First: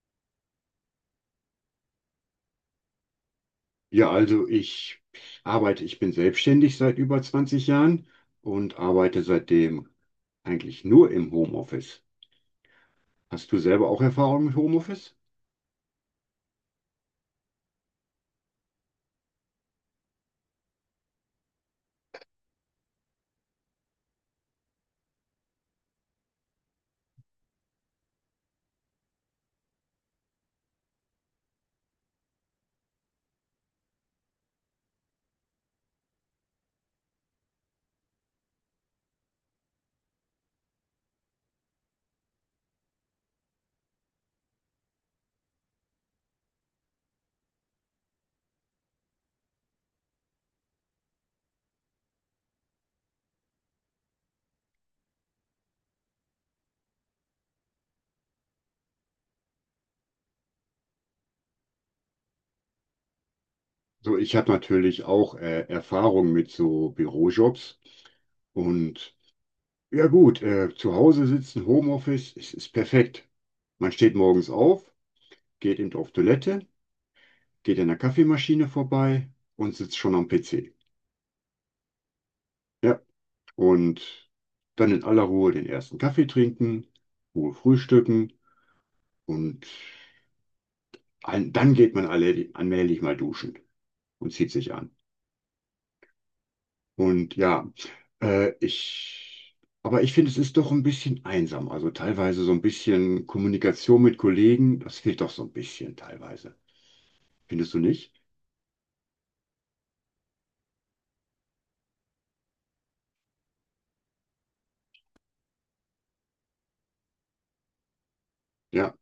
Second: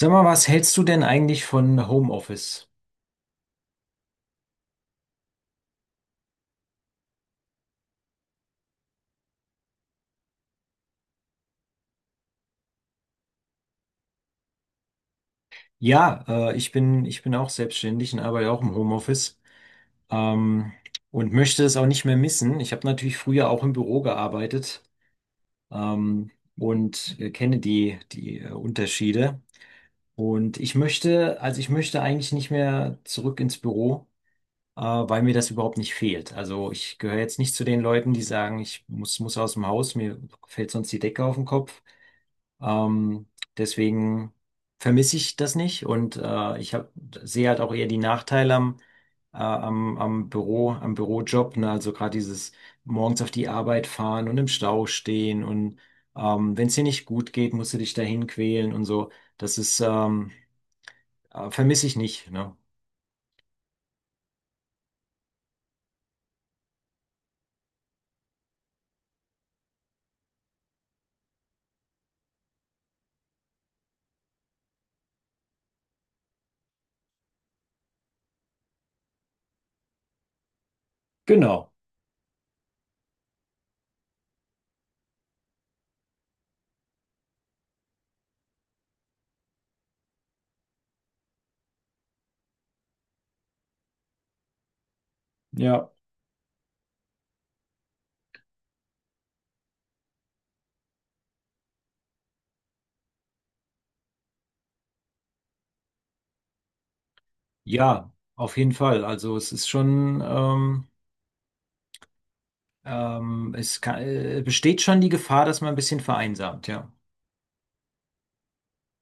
Sag mal, was hältst du denn eigentlich von Homeoffice? Ja, also ich bin selbstständig seit über 20 Jahren und arbeite seitdem eigentlich nur im Homeoffice. Hast du selber auch Erfahrung mit Homeoffice? Ja, ich bin auch selbstständig und arbeite auch im Homeoffice ähm, und möchte es auch nicht mehr missen. Ich habe natürlich früher auch im Büro gearbeitet ähm, und kenne die Unterschiede. Also ich möchte eigentlich nicht mehr zurück ins Büro, weil mir das überhaupt nicht fehlt. Also ich gehöre jetzt nicht zu den Leuten, die sagen, ich muss aus dem Haus, mir fällt sonst die Decke auf den Kopf. Ähm, Deswegen vermisse ich das nicht und sehe halt auch eher die Nachteile am am Büro, am Bürojob, ne? Also gerade dieses morgens auf die Arbeit fahren und im Stau stehen und wenn es dir nicht gut geht, musst du dich dahin quälen und so. Das ist vermisse ich nicht, ne? So, ich habe natürlich auch Erfahrung mit so Bürojobs und ja gut, zu Hause sitzen, Homeoffice, es ist perfekt. Man steht morgens auf, geht eben auf Toilette, geht an der Kaffeemaschine vorbei und sitzt schon am PC. Genau, Ja, und dann in aller Ruhe den ersten Kaffee trinken, Ruhe frühstücken und dann geht man alle allmählich mal duschen und zieht sich an. ja. Und ja, äh, ich, aber ich finde, es ist doch ein bisschen einsam. Also teilweise so ein bisschen Kommunikation mit Kollegen, das fehlt doch so ein bisschen teilweise. Findest du Ja, nicht? auf jeden Fall. Also es ist schon, besteht schon die Gefahr, dass man ein bisschen vereinsamt, ja. Ja,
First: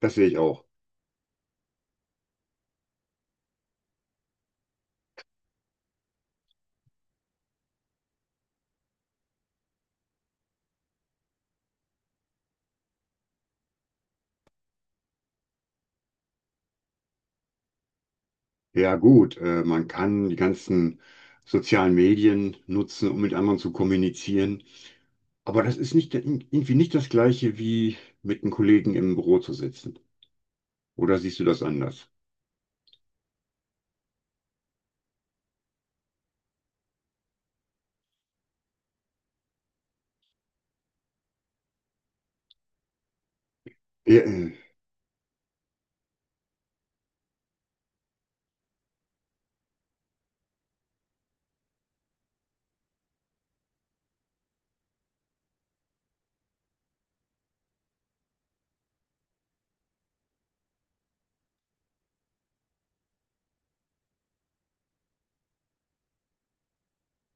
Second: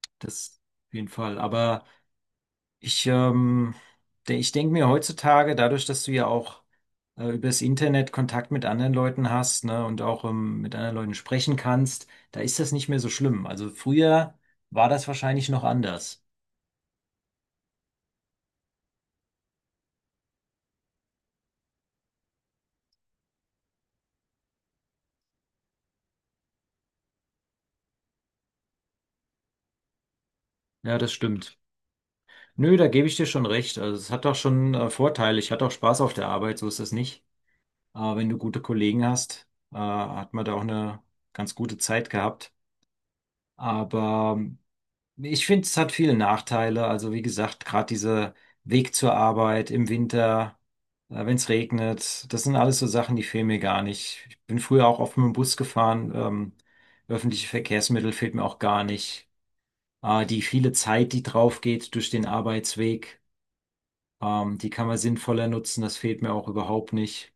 das sehe ich Das auch. auf jeden Fall. Aber ich, ähm, ich denke mir heutzutage, dadurch, dass du ja auch über das Internet Kontakt mit anderen Leuten hast, ne, und auch mit anderen Leuten sprechen kannst, da ist das nicht mehr so schlimm. Also früher war das wahrscheinlich noch anders. Ja, gut, man kann die ganzen sozialen Medien nutzen, um mit anderen zu kommunizieren. Aber das ist nicht, irgendwie nicht das Gleiche, wie mit einem Kollegen im Büro zu sitzen. Ja, das Oder siehst du stimmt. das anders? Nö, da gebe ich dir schon recht. Also es hat auch schon Vorteile. Ich hatte auch Spaß auf der Arbeit, so ist das nicht. Aber wenn du gute Kollegen hast, hat man da auch eine ganz gute Zeit gehabt. Ja, Aber äh, Nee, ich finde, es hat viele Nachteile. Also wie gesagt, gerade dieser Weg zur Arbeit im Winter, wenn es regnet, das sind alles so Sachen, die fehlen mir gar nicht. Ich bin früher auch oft mit dem Bus gefahren. Öffentliche Verkehrsmittel fehlt mir auch gar nicht. Die viele Zeit, die drauf geht durch den Arbeitsweg, die kann man sinnvoller nutzen. Das fehlt mir auch überhaupt nicht.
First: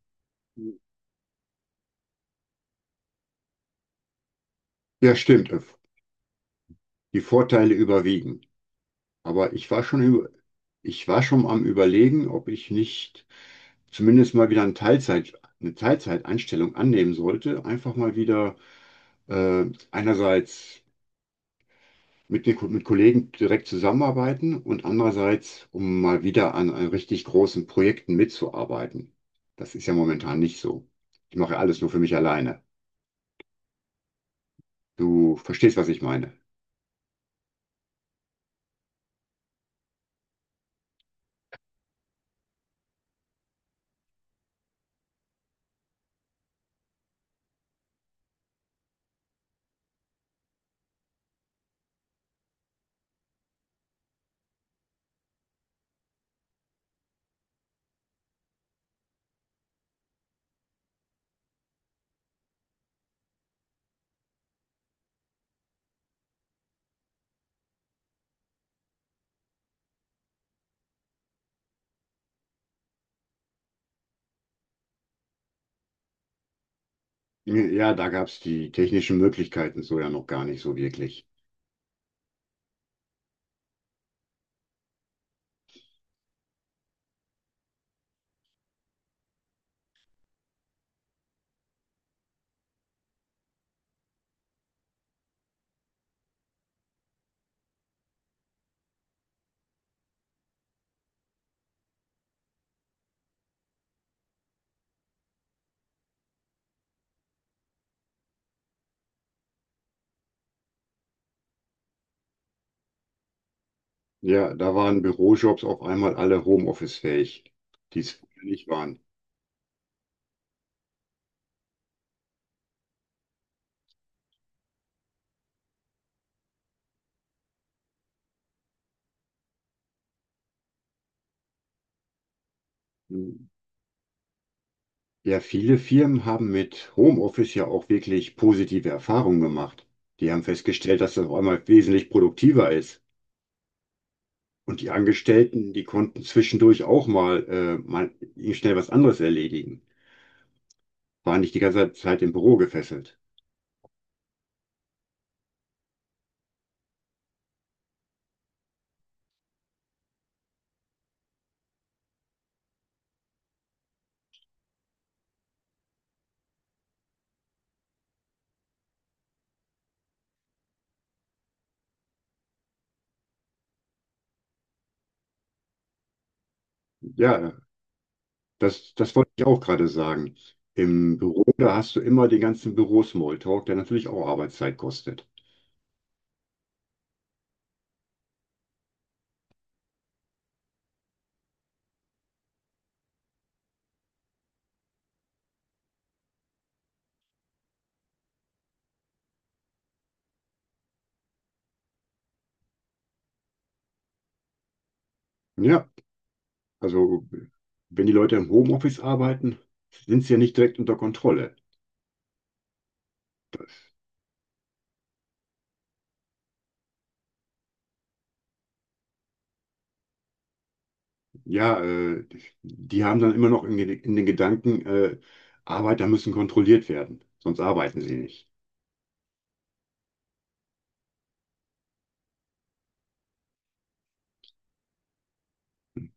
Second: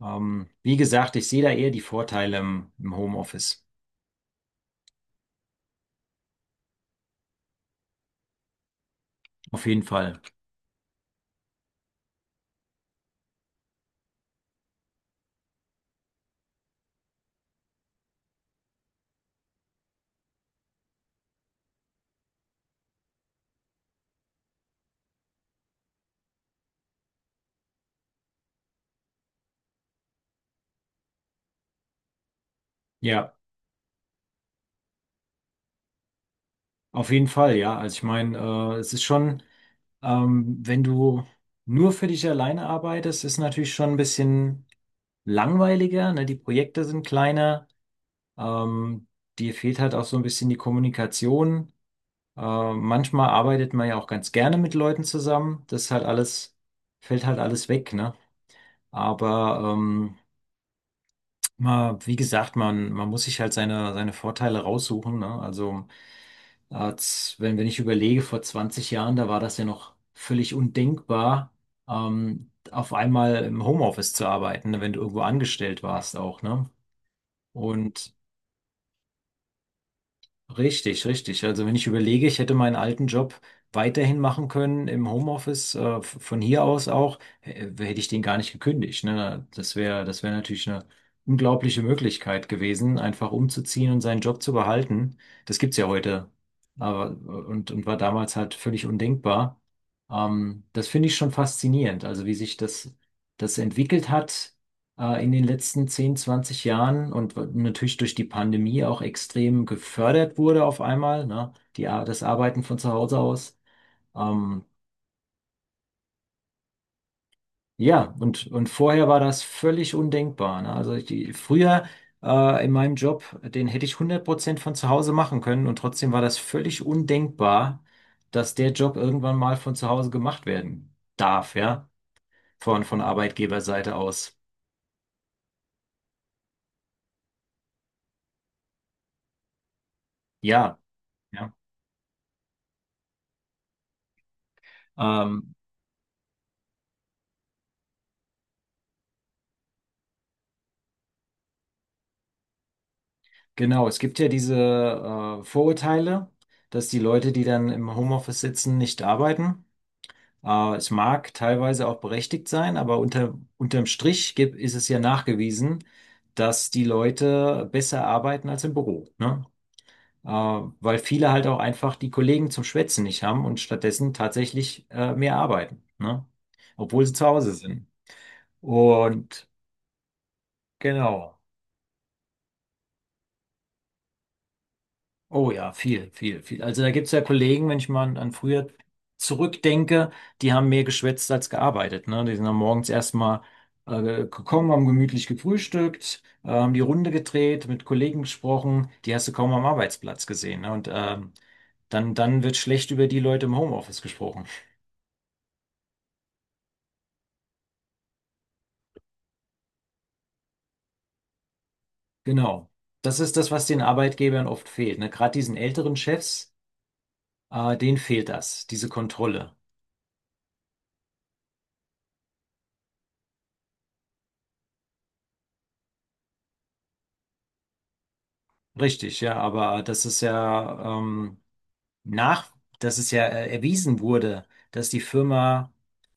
Wie gesagt, ich sehe da eher die Vorteile im Homeoffice. ja, stimmt. Die Vorteile überwiegen. Aber Auf jeden Fall. Ich war schon am Überlegen, ob ich nicht zumindest mal wieder eine Teilzeitanstellung annehmen sollte. Einfach mal wieder, äh, einerseits mit Kollegen direkt zusammenarbeiten und andererseits, um mal wieder an richtig großen Projekten mitzuarbeiten. Das ist ja momentan nicht so. Ich mache ja alles nur für mich alleine. Ja, Du verstehst, was ich meine. auf jeden Fall, ja. Also ich meine, es ist schon. Wenn du nur für dich alleine arbeitest, ist natürlich schon ein bisschen langweiliger, ne? Die Projekte sind kleiner, ähm, dir fehlt halt auch so ein bisschen die Kommunikation. Manchmal arbeitet man ja auch ganz gerne mit Leuten zusammen. Das ist halt alles, fällt halt alles weg, ne? Aber wie gesagt, man muss sich halt seine Vorteile raussuchen, ne? Also Als, wenn, wenn ich überlege, vor 20 Jahren, da war das ja noch völlig undenkbar, auf einmal im Homeoffice zu arbeiten, ne, wenn du irgendwo angestellt warst auch, ne? Ja, da Und gab es die technischen Möglichkeiten so ja noch gar nicht so Richtig, wirklich. richtig. Also wenn ich überlege, ich hätte meinen alten Job weiterhin machen können im Homeoffice, von hier aus auch, hätte ich den gar nicht gekündigt. Ne? Das wäre natürlich eine unglaubliche Möglichkeit gewesen, einfach umzuziehen und seinen Job zu behalten. Das gibt's ja heute. Aber, und war damals halt völlig undenkbar. Das finde ich schon faszinierend, also wie das entwickelt hat in den letzten 10, 20 Jahren und natürlich durch die Pandemie auch extrem gefördert wurde auf einmal, ne? Das Arbeiten von zu Hause aus. Ja, Ähm, da waren Bürojobs auf einmal alle Homeoffice-fähig, die ja, es vorher und nicht waren. vorher war das völlig undenkbar, ne? Also die, früher in meinem Job, den hätte ich 100% von zu Hause machen können und trotzdem war das völlig undenkbar, dass der Job irgendwann mal von zu Hause gemacht werden darf, ja? Von Arbeitgeberseite aus. Ja, viele Firmen haben mit Homeoffice ja auch wirklich positive Erfahrungen gemacht. Die haben Ja, festgestellt, dass das auf ja. einmal wesentlich produktiver ist. Und die Ähm, Angestellten, die konnten zwischendurch auch mal schnell was anderes erledigen. Waren nicht die ganze Zeit im Büro gefesselt. Genau, es gibt ja diese Vorurteile, dass die Leute, die dann im Homeoffice sitzen, nicht arbeiten. Es mag teilweise auch berechtigt sein, aber unterm Strich ist es ja nachgewiesen, dass die Leute besser arbeiten als im Büro, ne? Weil viele halt auch einfach die Kollegen zum Schwätzen nicht haben und stattdessen tatsächlich mehr arbeiten, ne? Obwohl sie zu Ja, Hause sind. Das wollte ich Und auch gerade sagen. Im genau. Büro, da hast du immer den ganzen Büro-Smalltalk, der natürlich auch Arbeitszeit kostet. Oh ja, viel, viel, viel. Also da gibt's ja Kollegen, wenn ich mal an früher zurückdenke, die haben mehr geschwätzt als gearbeitet. Ne? Die sind dann morgens erstmal gekommen, haben gemütlich gefrühstückt, haben die Runde gedreht, mit Kollegen gesprochen, die hast du kaum am Arbeitsplatz gesehen. Ne? Und dann wird schlecht über die Leute im Homeoffice gesprochen. Ja, also wenn die Leute im Homeoffice arbeiten, sind sie ja nicht direkt unter Kontrolle. Genau. Das ist das, was den Arbeitgebern oft fehlt. Ne? Gerade diesen älteren Chefs, denen fehlt das, diese Kontrolle. Ja, die haben dann immer noch in den Gedanken, Arbeiter müssen kontrolliert werden, sonst arbeiten sie nicht. Richtig, ja, aber das ist ja. Nach, Dass es ja erwiesen wurde, dass die Firma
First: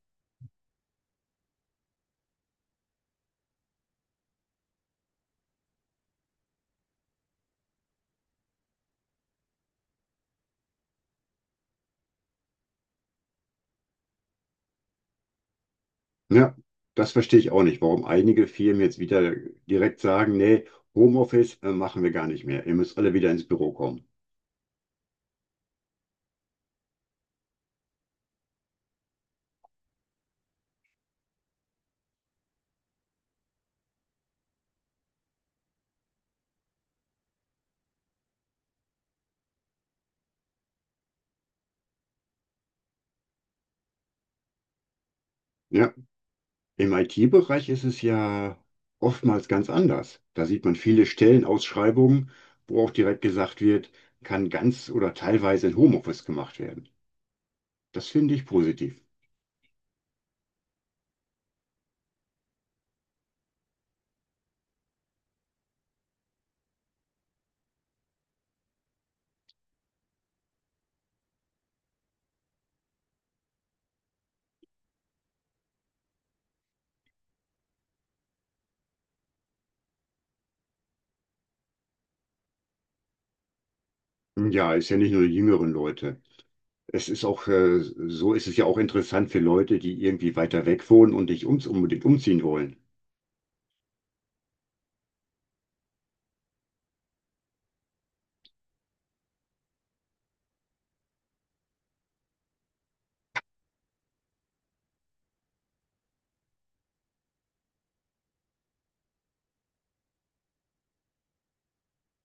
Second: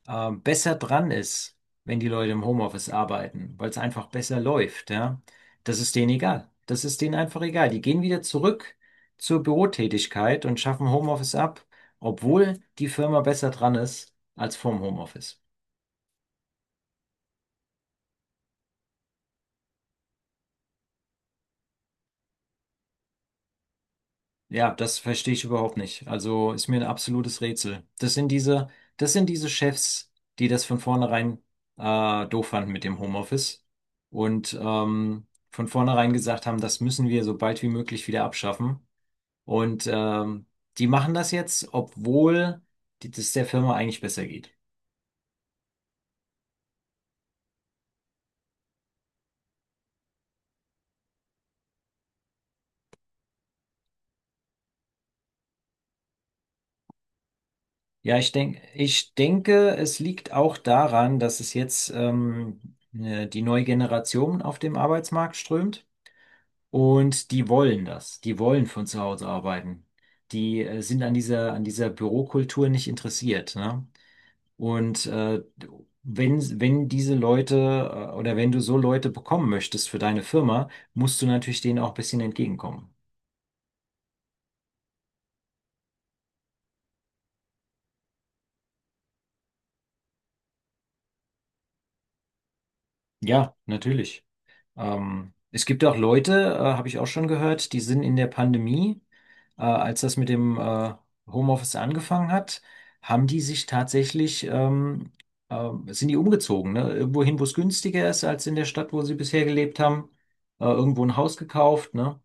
besser dran ist, wenn die Leute im Homeoffice arbeiten, weil es einfach besser läuft, ja. Das ist denen egal. Das ist denen einfach egal. Die gehen wieder zurück zur Bürotätigkeit und schaffen Homeoffice ab, obwohl die Firma besser dran ist als vorm Homeoffice. Ja, das verstehe ich auch nicht, warum einige Firmen jetzt wieder direkt sagen, nee, Homeoffice machen wir gar nicht mehr. Ihr müsst alle wieder ins Büro kommen. Ja, das verstehe ich überhaupt nicht. Also ist mir ein absolutes Rätsel. Das sind das sind diese Chefs, die das von vornherein doof fanden mit dem Homeoffice und von vornherein gesagt haben, das müssen wir so bald wie möglich wieder abschaffen. Und die machen das jetzt, obwohl das der Firma eigentlich besser geht. Ja, im IT-Bereich ist es ja oftmals ganz anders. Da sieht man viele Stellenausschreibungen, wo auch direkt gesagt wird, kann ganz oder teilweise in Homeoffice gemacht werden. Das Ja, finde ich positiv. ich denke, es liegt auch daran, dass es jetzt die neue Generation auf dem Arbeitsmarkt strömt. Und die wollen das. Die wollen von zu Hause arbeiten. Die sind an dieser an dieser Bürokultur nicht interessiert, ne? Und wenn diese Leute oder wenn du so Leute bekommen möchtest für deine Firma, musst du natürlich denen auch ein bisschen entgegenkommen. Ja, ist ja nicht nur die jüngeren Leute. Es ist auch, so ist es ja auch interessant für Leute, die irgendwie weiter weg wohnen und nicht ums unbedingt umziehen wollen. Ja, natürlich. Es gibt auch Leute, habe ich auch schon gehört, die sind in der Pandemie, als das mit dem Homeoffice angefangen hat, haben die sich tatsächlich sind die umgezogen, ne? Irgendwo hin, wo es günstiger ist als in der Stadt, wo sie bisher gelebt haben, irgendwo ein Haus gekauft, ne?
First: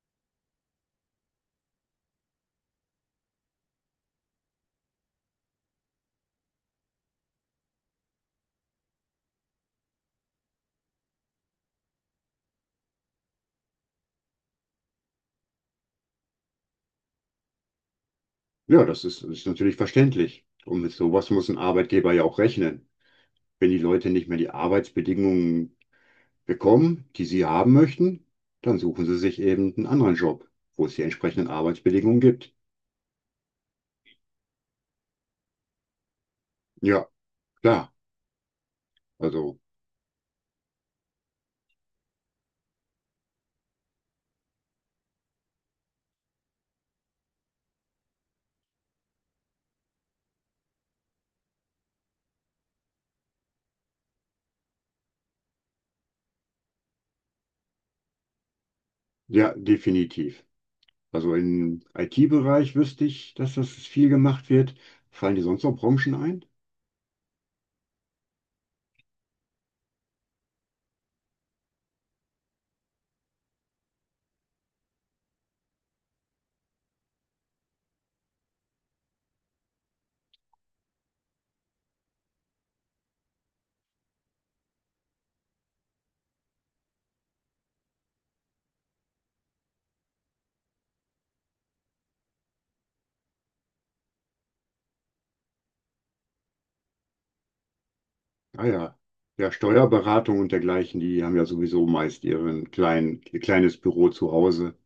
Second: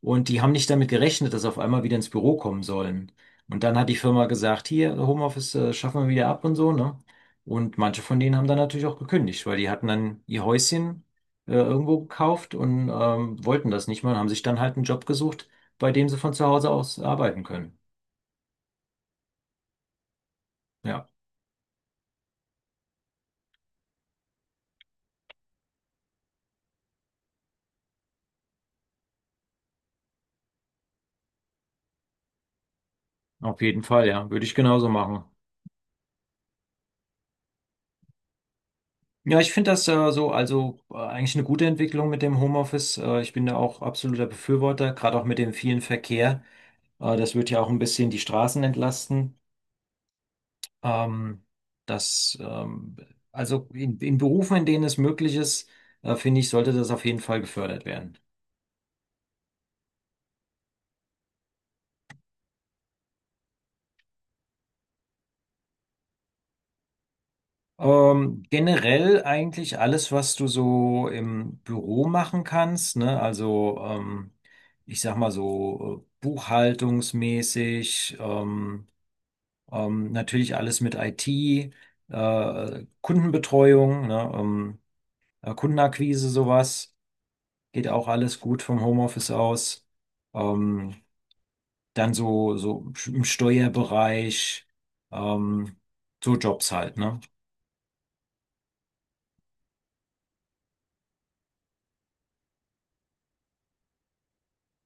Und die haben nicht damit gerechnet, dass sie auf einmal wieder ins Büro kommen sollen. Und dann hat die Firma gesagt, hier, Homeoffice, schaffen wir wieder ab und so, ne? Und manche von denen haben dann natürlich auch gekündigt, weil die hatten dann ihr Häuschen irgendwo gekauft und wollten das nicht mehr und haben sich dann halt einen Job gesucht, bei dem sie von zu Hause aus arbeiten können. Ja, das ist natürlich verständlich. Und mit Ja, sowas muss ein Arbeitgeber ja auch rechnen. Wenn die Leute nicht mehr die Arbeitsbedingungen bekommen, die sie haben möchten, dann suchen sie sich eben einen anderen Job, wo es die entsprechenden Arbeitsbedingungen gibt. auf jeden Fall, ja, würde ich genauso machen. Ja, klar. Ja, ich Also, finde das so, eigentlich eine gute Entwicklung mit dem Homeoffice. Ich bin da auch absoluter Befürworter, gerade auch mit dem vielen Verkehr. Das wird ja auch ein bisschen die Straßen entlasten. Ähm, das, ähm, also in Berufen, in denen es möglich ist, finde ich, sollte das auf jeden Fall gefördert werden. ja, definitiv. Also im IT-Bereich wüsste ich, dass das viel gemacht wird. Fallen dir sonst noch Branchen ein? Generell eigentlich alles, was du so im Büro machen kannst, ne? Also ich sag mal so buchhaltungsmäßig, natürlich alles mit IT, Kundenbetreuung, ne? Kundenakquise, sowas, geht auch alles gut vom Homeoffice aus. Ähm, Dann so, so im Steuerbereich, ähm, so Jobs halt, ne? Ah ja. Ja, Steuerberatung und dergleichen, die haben ja sowieso meist ihr kleines Büro zu Hause.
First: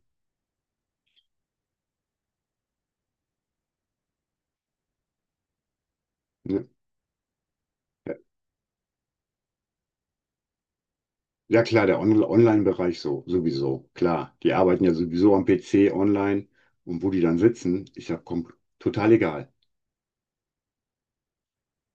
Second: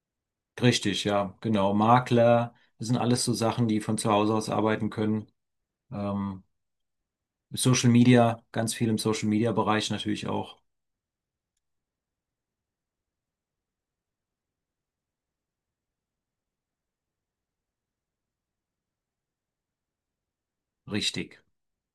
Richtig, ja, genau. Makler, das sind alles so Sachen, die von zu Hause aus arbeiten können. Ähm, Ja. Social Media, ganz viel im Social Media Bereich natürlich auch. Ja klar, der On Online-Bereich so, sowieso, klar. Die arbeiten ja sowieso am PC online und wo die dann sitzen, total egal. Richtig.